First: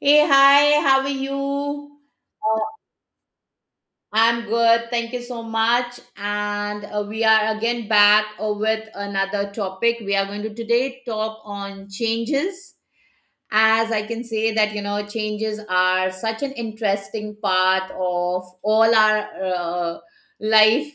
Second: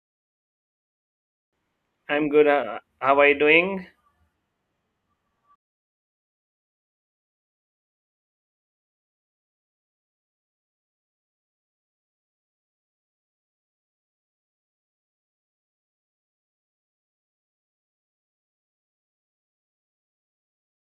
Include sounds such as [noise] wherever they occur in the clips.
Hey, hi, how are you? I'm good. Uh, How are you doing? I'm good, thank you so much. And We are again back with another topic. We are going to today talk on changes. As I can say that, you know, changes are such an interesting part of all our life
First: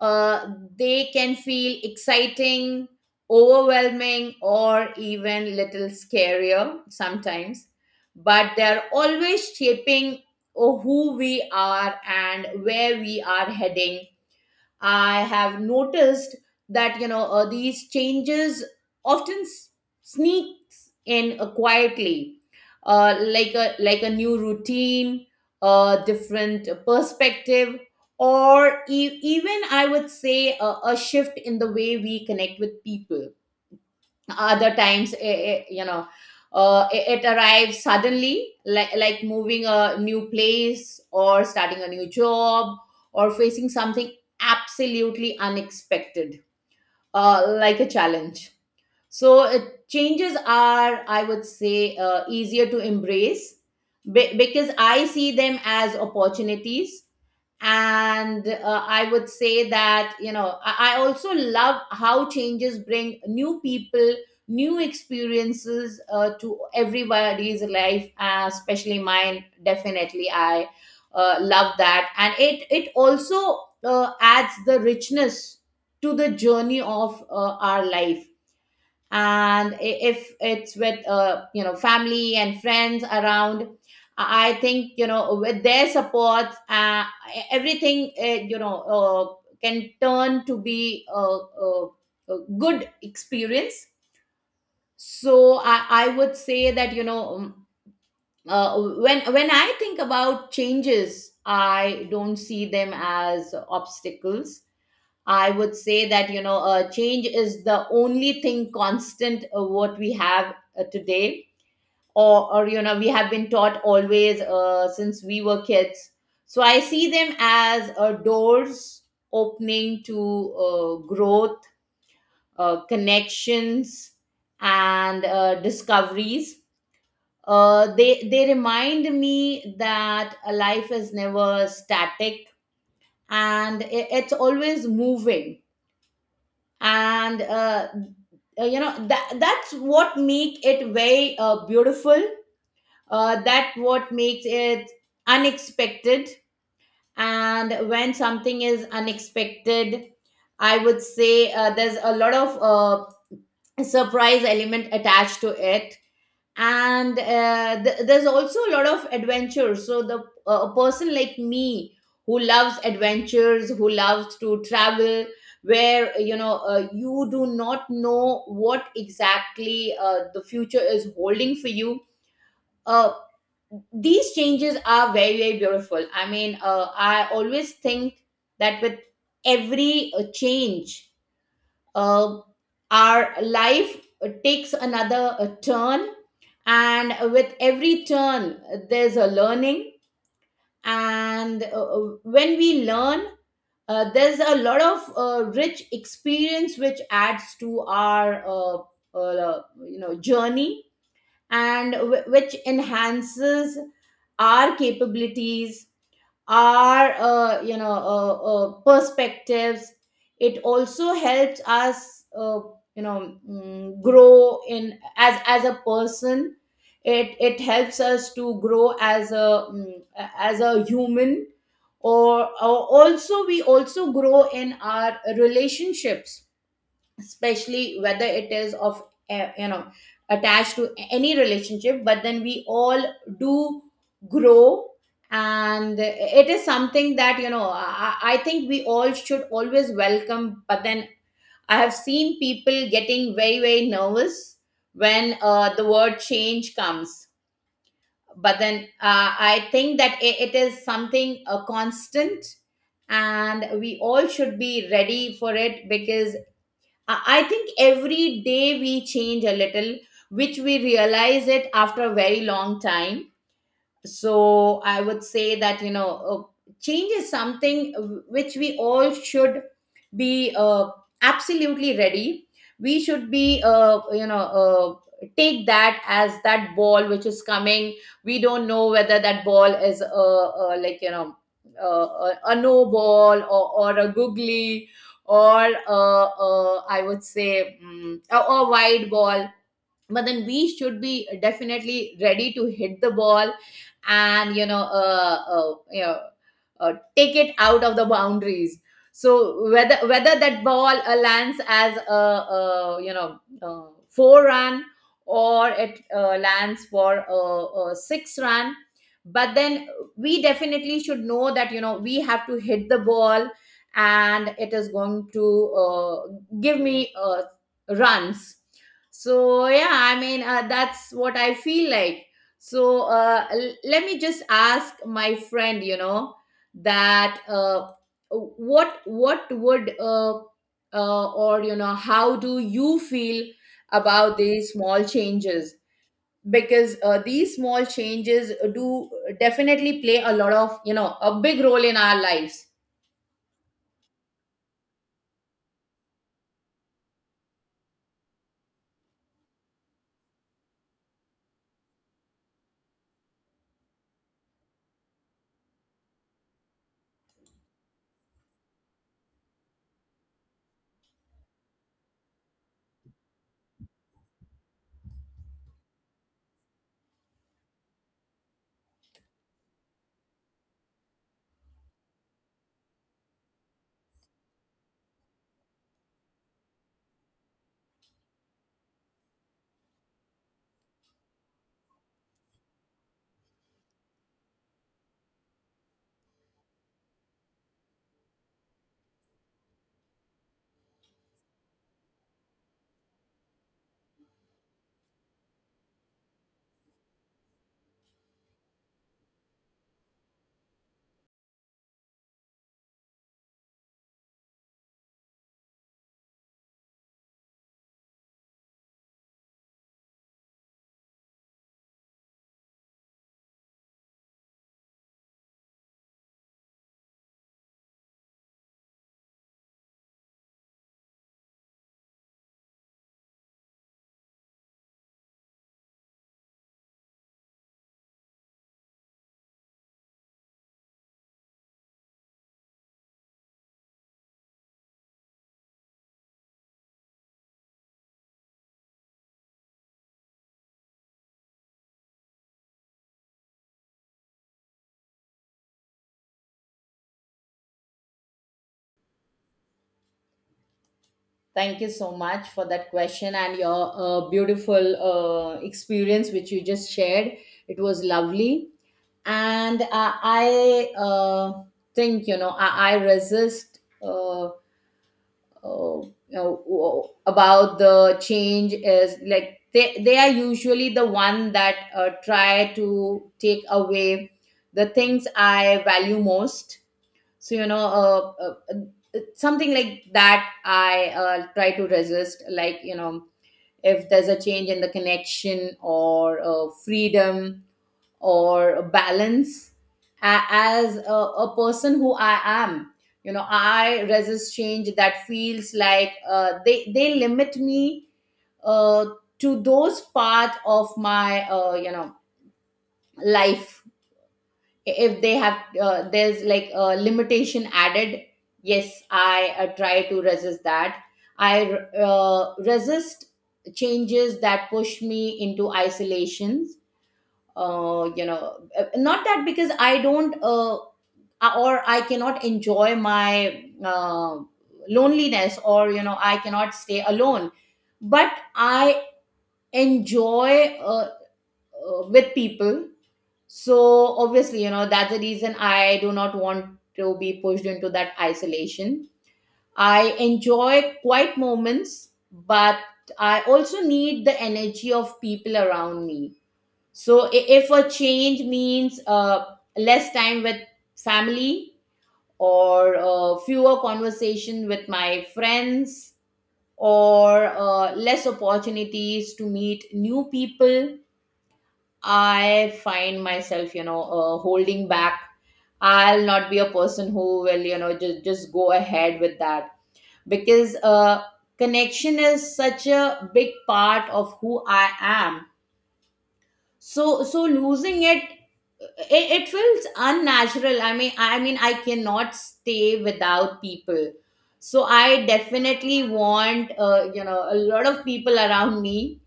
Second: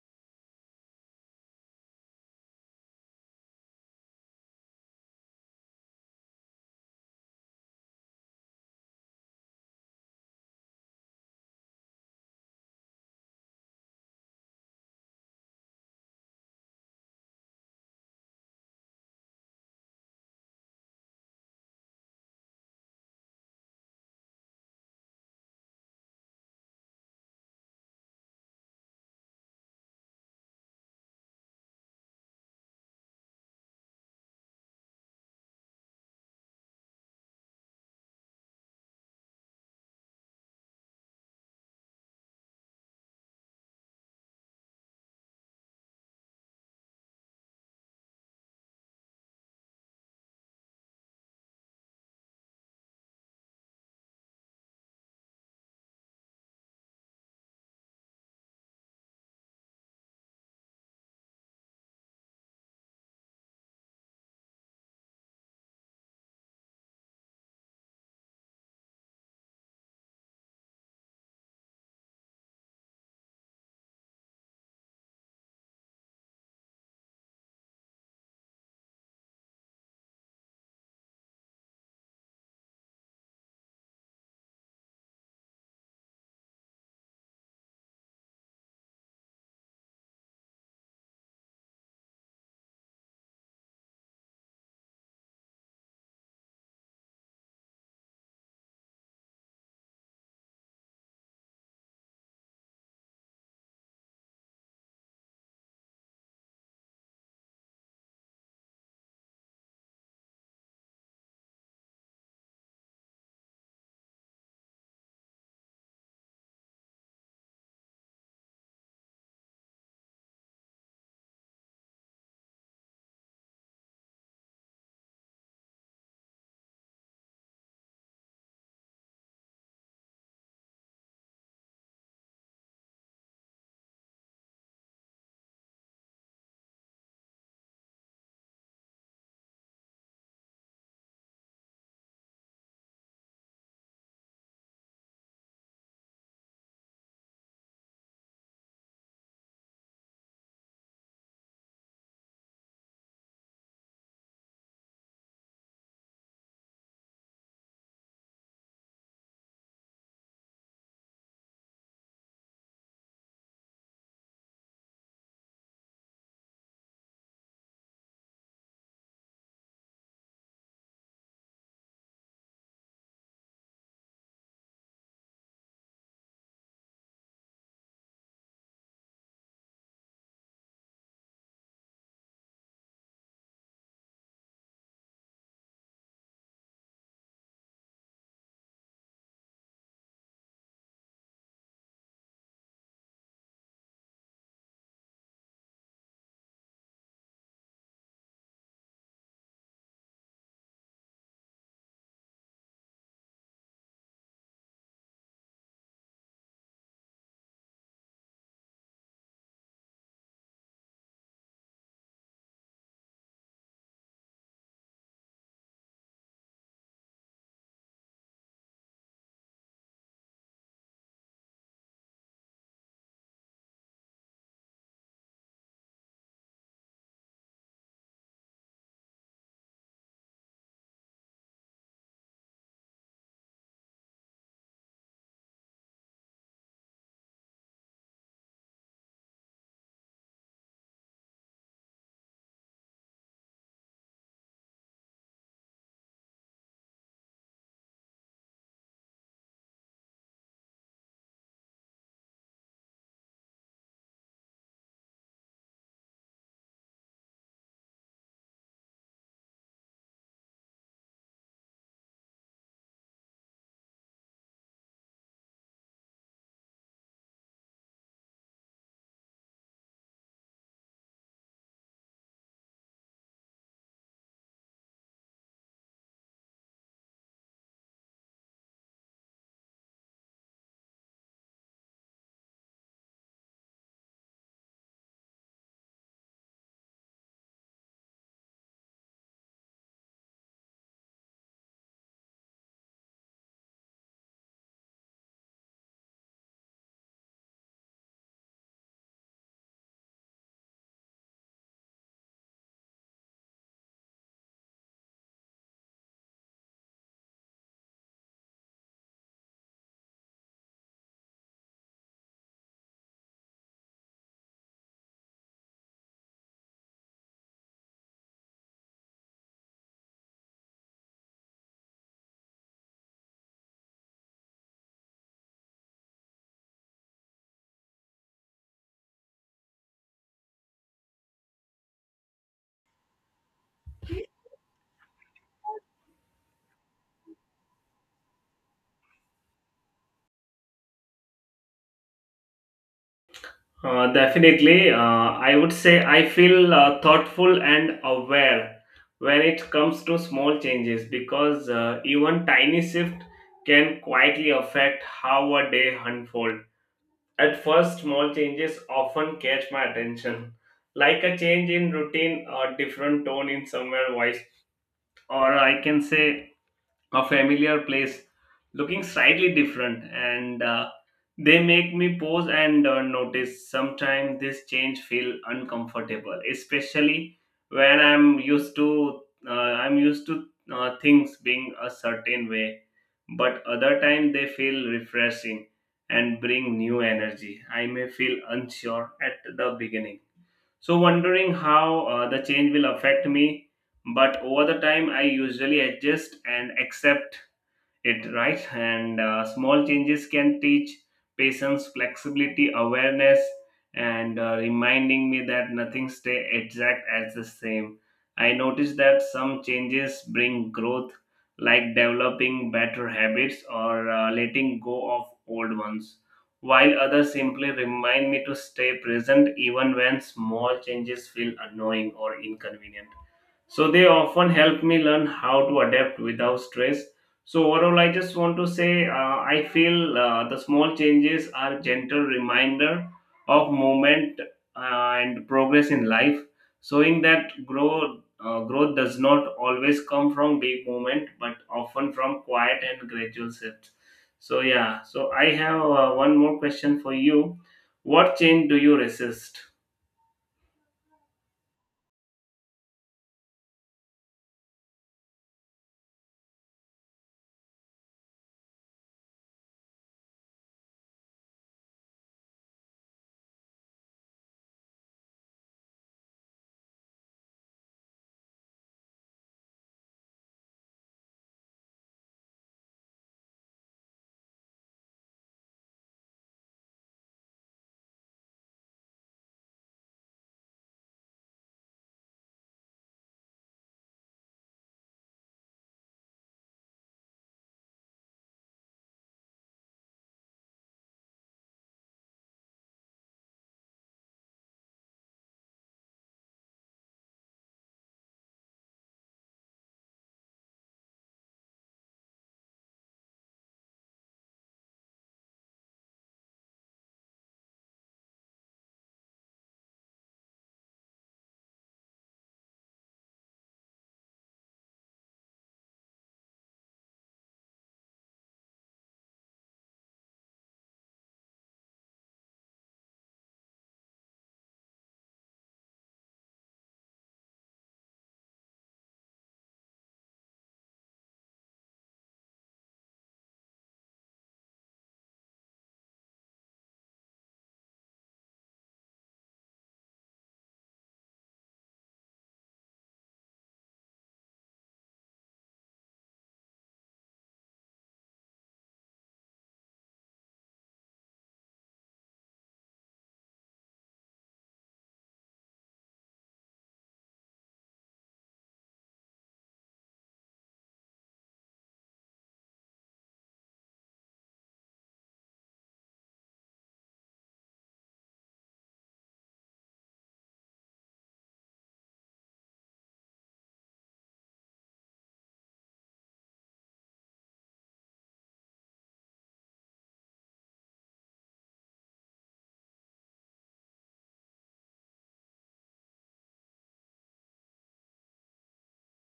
uh, they can feel exciting, overwhelming, or even little scarier sometimes. But they're always shaping oh, who we are and where we are heading. I have noticed that you know these changes often sneaks in quietly, like a new routine, a different perspective, or even I would say a shift in the way we connect with people. Other times it, it, you know it, it arrives suddenly like moving a new place or starting a new job or facing something absolutely unexpected, like a challenge. So changes are, I would say, easier to embrace because I see them as opportunities. And I would say that, you know, I also love how changes bring new people, new experiences to everybody's life, especially mine. Definitely, I love that. And it also adds the richness to the journey of our life, and if it's with you know family and friends around, I think you know with their support everything can turn to be a good experience. So I would say that you know uh, when I think about changes I don't see them as obstacles. I would say that, you know, change is the only thing constant what we have today. Or you know, we have been taught always since we were kids. So I see them as doors opening to growth, connections, and discoveries. They remind me that a life is never static and it's always moving, and you know that's what make it very beautiful, that what makes it unexpected. And when something is unexpected I would say there's a lot of surprise element attached to it, and there's also a lot of adventure. So the a person like me who loves adventures, who loves to travel, where you know you do not know what exactly the future is holding for you, uh, these changes are very very beautiful. I mean I always think that with every change, uh, our life takes another turn, and with every turn there's a learning. And when we learn there's a lot of rich experience which adds to our uh, you know journey, and which enhances our capabilities, our perspectives. It also helps us you know grow in as a person. It helps us to grow as as a human, or also we also grow in our relationships, especially whether it is of you know attached to any relationship. But then we all do grow, and it is something that you know I think we all should always welcome. But then I have seen people getting very very nervous when the word change comes. But then I think that it is something constant, and we all should be ready for it, because I think every day we change a little, which we realize it after a very long time. So I would say that you know change is something which we all should be absolutely ready. We should be take that as that ball which is coming. We don't know whether that ball is like you know a no ball, or a googly, or I would say a wide ball. But then we should be definitely ready to hit the ball and you know take it out of the boundaries. So whether that ball lands as a you know four run, or it lands for a six run. But then we definitely should know that you know we have to hit the ball, and it is going to give me runs. So yeah, I mean that's what I feel like. So let me just ask my friend, you know, that what would or you know how do you feel about these small changes? Because these small changes do definitely play a lot of you know a big role in our lives. Definitely. I would say I feel thoughtful and aware when it comes to small changes because even tiny shift can quietly affect how a day unfold. At first, small changes often catch my attention, like a change in routine or different tone in somewhere voice, or I can say a familiar place looking slightly different and they make me pause and notice. Sometimes this change feel uncomfortable especially when I'm used to things being a certain way, but other time they feel refreshing and bring new energy. I may feel unsure at the beginning, so wondering how the change will affect me, but over the time I usually adjust and accept it, right? And small changes can teach patience, flexibility, awareness, and reminding me that nothing stay exact as the same. I noticed that some changes bring growth, like developing better habits or letting go of old ones, while others simply remind me to stay present even when small changes feel annoying or inconvenient, so they often help me learn how to adapt without stress. So overall, I just want to say I feel the small changes are gentle reminder of movement and progress in life, showing that growth does not always come from big movement, but often from quiet and gradual shifts. So yeah, so I have one more question for you. What change do you resist? Thank you so much for that question and your beautiful experience which you just shared. It was lovely. And I think, you know, I resist you know, about the change is like they are usually the one that try to take away the things I value most. So you know something like that I try to resist, like you know if there's a change in the connection or freedom or balance. A as a person who I am, you know I resist change that feels like they limit me uh, to those part of my you know life. If they have there's like a limitation added, yes I try to resist that. I resist changes that push me into isolations, you know not that because I don't or I cannot enjoy my loneliness, or you know I cannot stay alone. But I enjoy with people. So obviously, you know, that's the reason I do not want to be pushed into that isolation. I enjoy quiet moments, but I also need the energy of people around me. So if a change means less time with family, or fewer conversation with my friends, or less opportunities to meet new people, I find myself, you know, holding back. I'll not be a person who will, you know, just go ahead with that, because connection is such a big part of who I am. So losing it, it feels unnatural. I mean, I mean, I cannot stay without people. So I definitely want, you know, a lot of people around me.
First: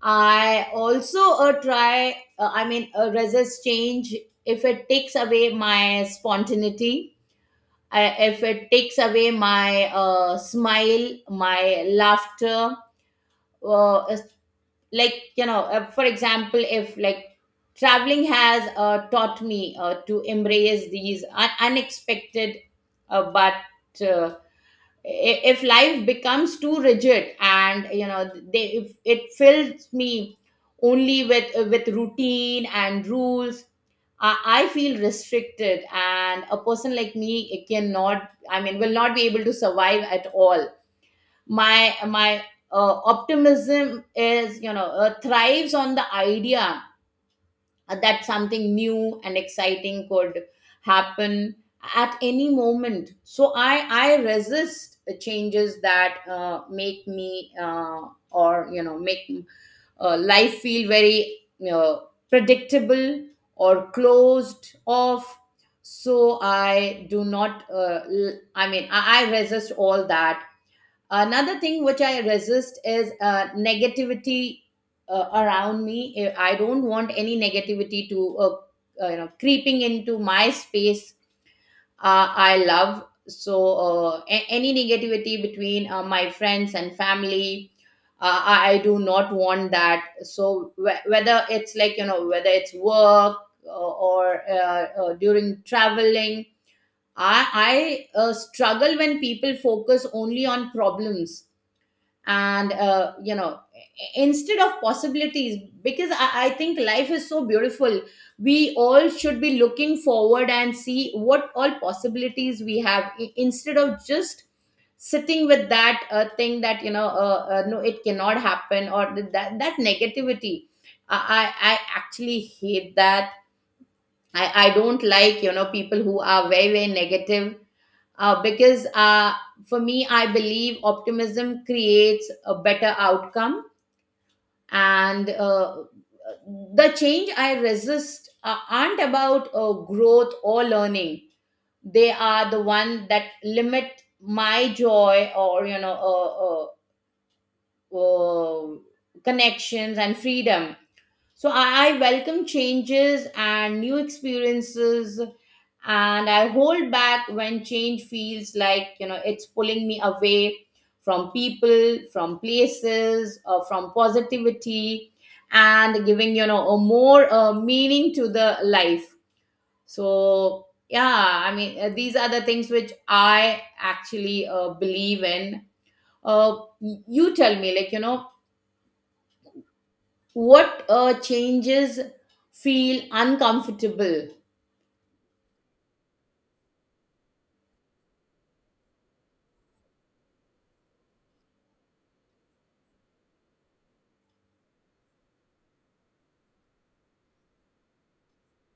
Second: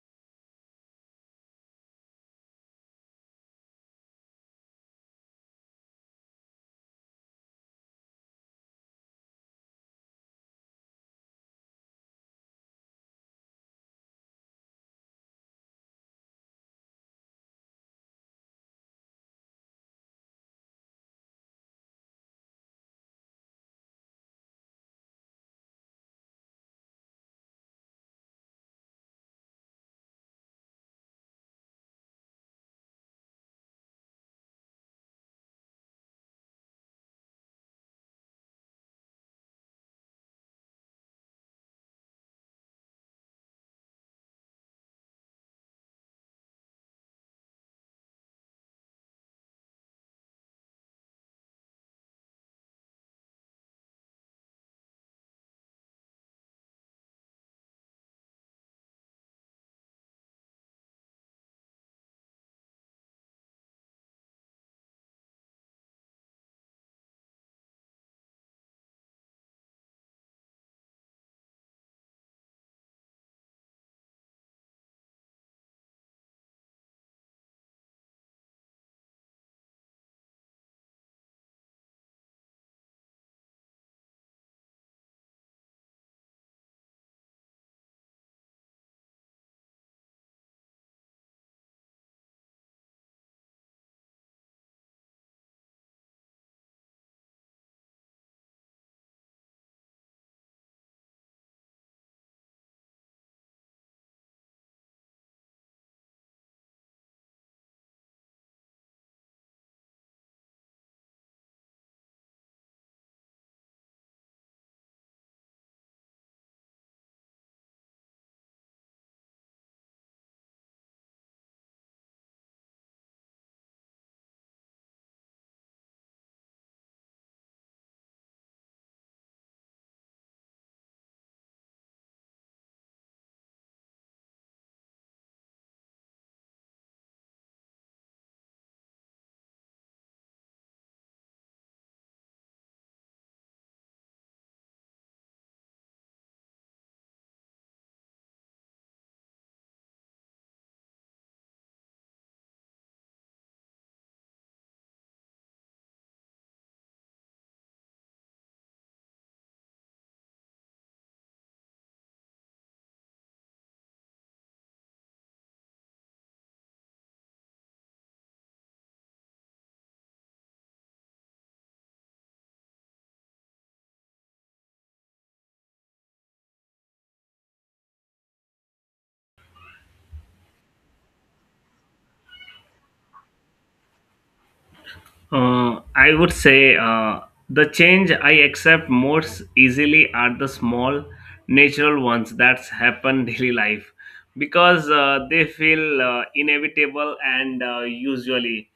I also try, I mean, resist change if it takes away my spontaneity, if it takes away my smile, my laughter. Uh, is- like, you know, for example, if like traveling has taught me to embrace these unexpected, uh, but uh, if life becomes too rigid and you know they if it fills me only with routine and rules, I feel restricted, and a person like me cannot, I mean, will not be able to survive at all. My optimism is you know thrives on the idea that something new and exciting could happen at any moment. So i resist changes that make me or you know make life feel very you know, predictable or closed off. So I do not I mean I resist all that. Another thing which I resist is negativity around me. I don't want any negativity to you know creeping into my space. I love so any negativity between my friends and family. I do not want that. So whether it's like you know whether it's work or during traveling, I I struggle when people focus only on problems and you know instead of possibilities, because I think life is so beautiful. We all should be looking forward and see what all possibilities we have, instead of just sitting with that thing that you know no it cannot happen, or that negativity. I actually hate that. I don't like you know people who are very very negative, because for me I believe optimism creates a better outcome. And the change I resist aren't about growth or learning. They are the one that limit my joy or you know uh, uh, connections and freedom. So I welcome changes and new experiences, and I hold back when change feels like you know it's pulling me away from people, from places, or from positivity, and giving you know a more meaning to the life. So yeah, I mean these are the things which I actually believe in. You tell me, like you know, what changes feel uncomfortable? I would say the change I accept most easily are the small natural ones that happen [laughs] daily life because they feel inevitable and usually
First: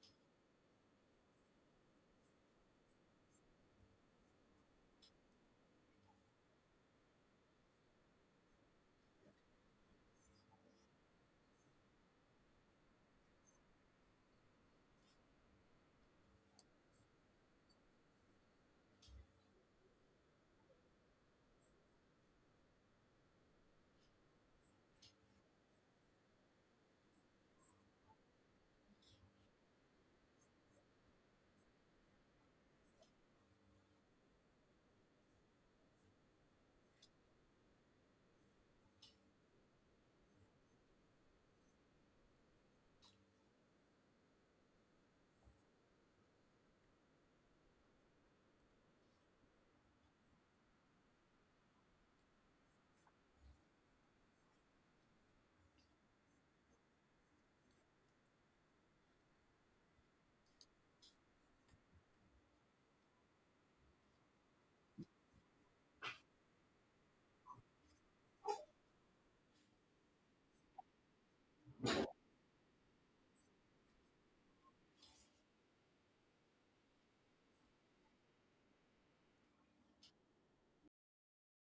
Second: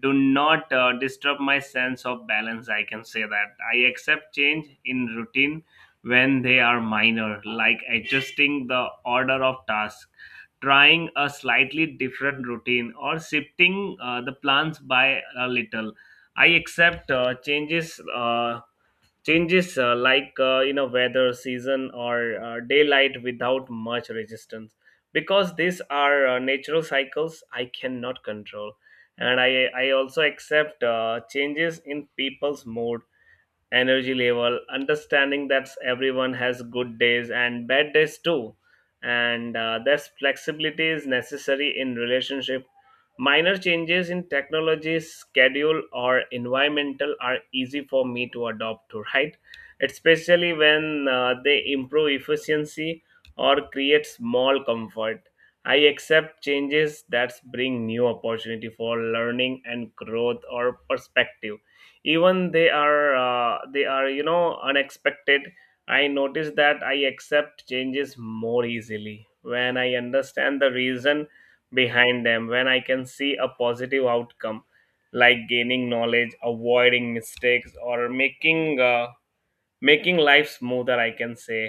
do not disturb my sense of balance. I can say that I accept change in routine when they are minor, like adjusting the order of tasks, trying a slightly different routine, or shifting the plans by a little. I accept changes like you know, weather, season, or daylight without much resistance, because these are natural cycles I cannot control. And I also accept changes in people's mood, energy level, understanding that everyone has good days and bad days too, and this flexibility is necessary in relationship. Minor changes in technology, schedule, or environmental are easy for me to adopt to, right? Especially when they improve efficiency or create small comfort. I accept changes that bring new opportunity for learning and growth or perspective, even they are you know, unexpected. I notice that I accept changes more easily when I understand the reason behind them, when I can see a positive outcome, like gaining knowledge, avoiding mistakes, or making life smoother, I can say.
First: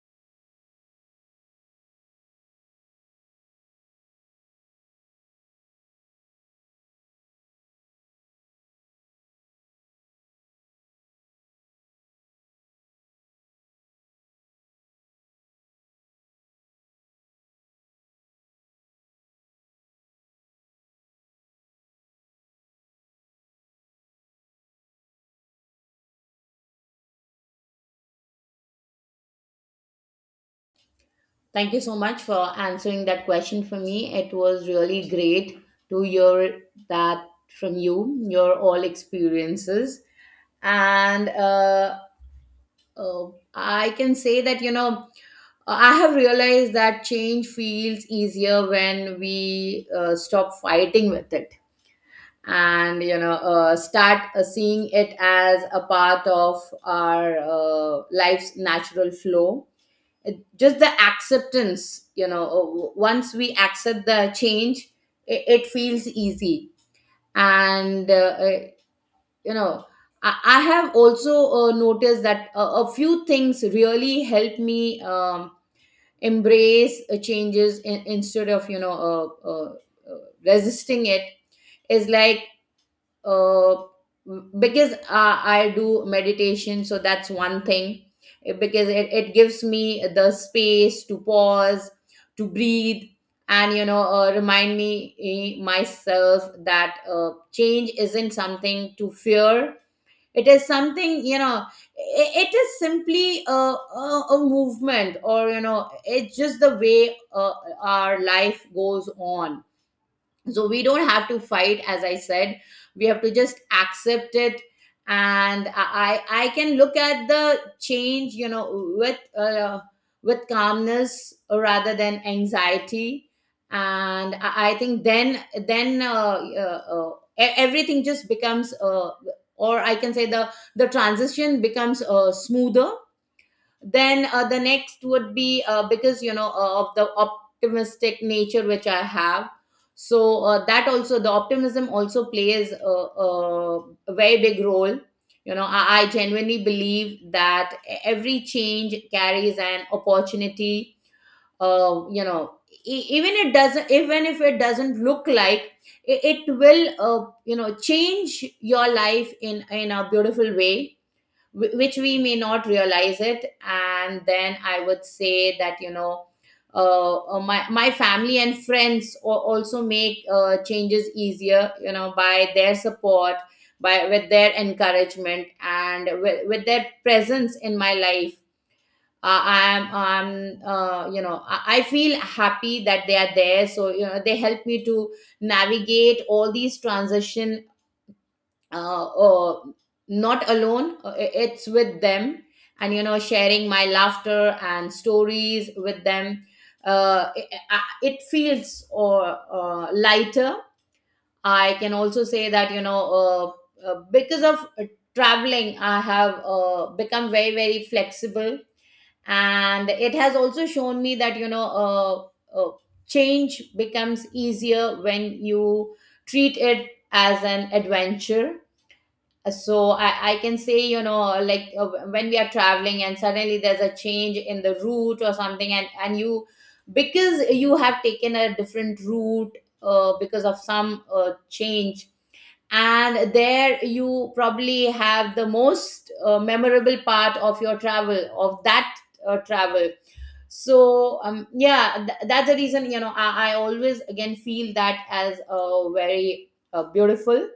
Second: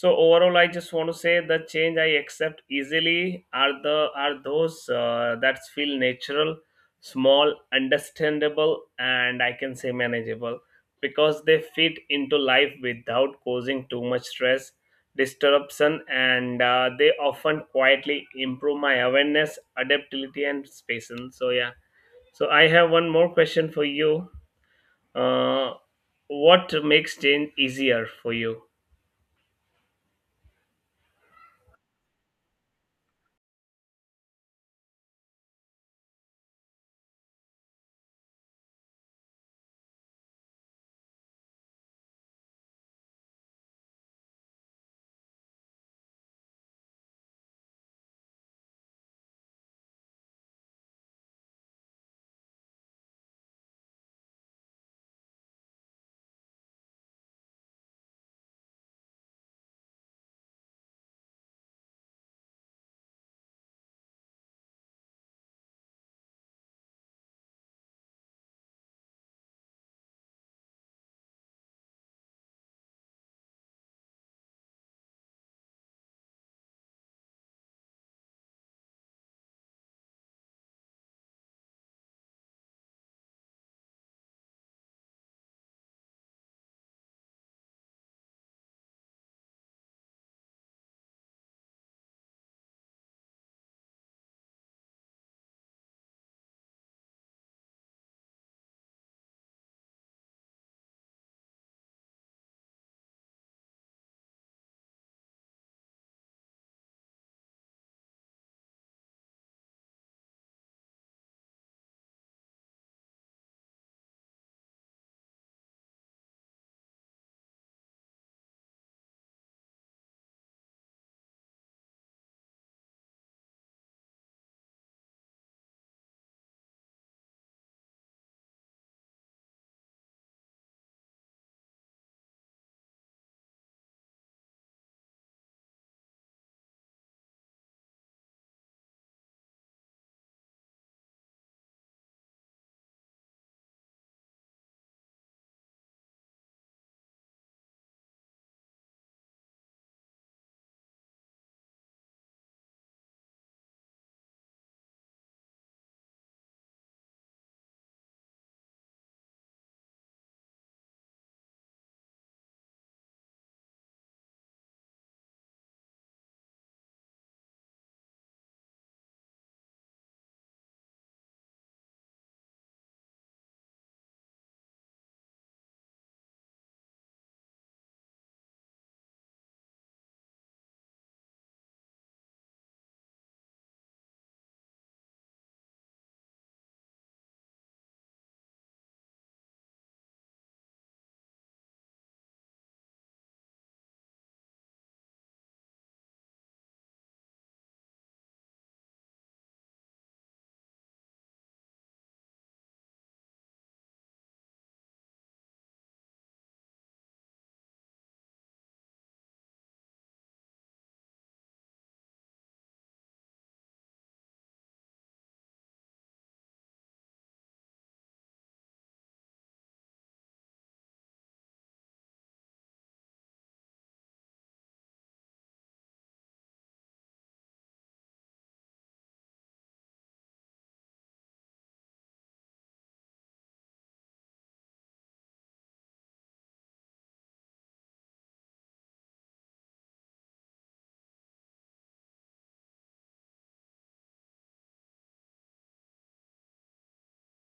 So overall, I just want to say the change I accept easily are the are those that feel natural, small, understandable, and I can say manageable, because they fit into life without causing too much stress, disruption, and they often quietly improve my awareness, adaptability, and patience. So yeah, so I have one more question for you. uh, what makes change easier for you? Thank you so much for answering that question for me. It was really great to hear that from you, your all experiences. And uh, I can say that, you know, I have realized that change feels easier when we stop fighting with it, and you know start seeing it as a part of our life's natural flow. Just the acceptance, you know once we accept the change, it feels easy. And uh, uh, you know I, I have also noticed that a few things really help me, embrace changes, instead of, you know uh, resisting it. Is like, uh, because I do meditation, so that's one thing. Because it gives me the space to pause, to breathe, and you know, remind myself that change isn't something to fear. It is something, you know. It is simply a movement, or you know, it's just the way our life goes on. So we don't have to fight. As I said, we have to just accept it, and I can look at the change, you know, with uh, with calmness rather than anxiety. And I think then, then uh, uh, uh, everything just becomes or I can say the transition becomes smoother. Then the next would be, because you know, of the optimistic nature which I have. So that also, the optimism also plays a very big role. You know, I genuinely believe that every change carries an opportunity. You know, even if it doesn't look like, it will you know, change your life in a beautiful way, which we may not realize it. And then I would say that, you know, my family and friends also make changes easier, you know, by their support, by with their encouragement, and with their presence in my life. I'm you know, I feel happy that they are there, so you know, they help me to navigate all these transition, uh, uh, not alone, it's with them, and you know, sharing my laughter and stories with them. Uh, it, it feels or lighter. I can also say that, you know because of traveling, I have become very very flexible. And it has also shown me that, you know, change becomes easier when you treat it as an adventure. So I can say, you know, like when we are traveling and suddenly there's a change in the route or something, and you, because you have taken a different route, because of some change, and there you probably have the most memorable part of your travel, of that travel. So yeah, that's the reason, you know, I always again feel that as very beautiful.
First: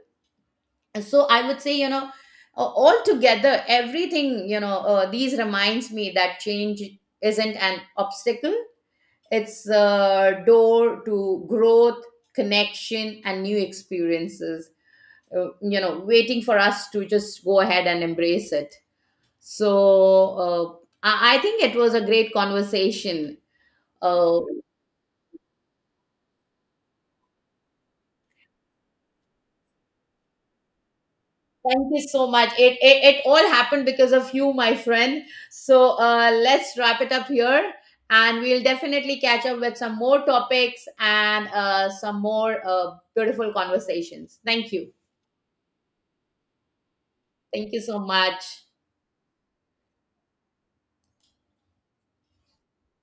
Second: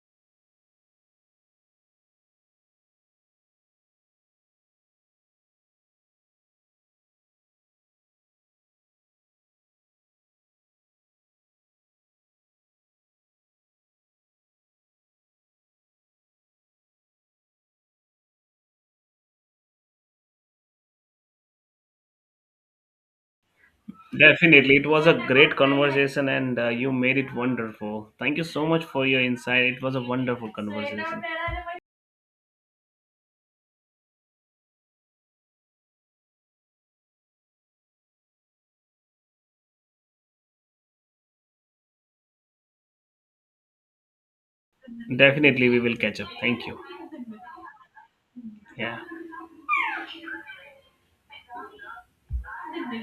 So I would say, you know, altogether, everything, you know these reminds me that change isn't an obstacle. It's a door to growth, connection, and new experiences, you know, waiting for us to just go ahead and embrace it. So I think it was a great conversation. uh, Definitely. It was a great conversation and you made it wonderful. Thank you so much for your insight. It was a wonderful conversation. Thank you so much. It all happened because of you, my friend. So let's wrap it up here, and we'll definitely catch up with some more topics and some more beautiful conversations. Thank you. Definitely, we will catch up. Thank you. Thank you so much. Yeah.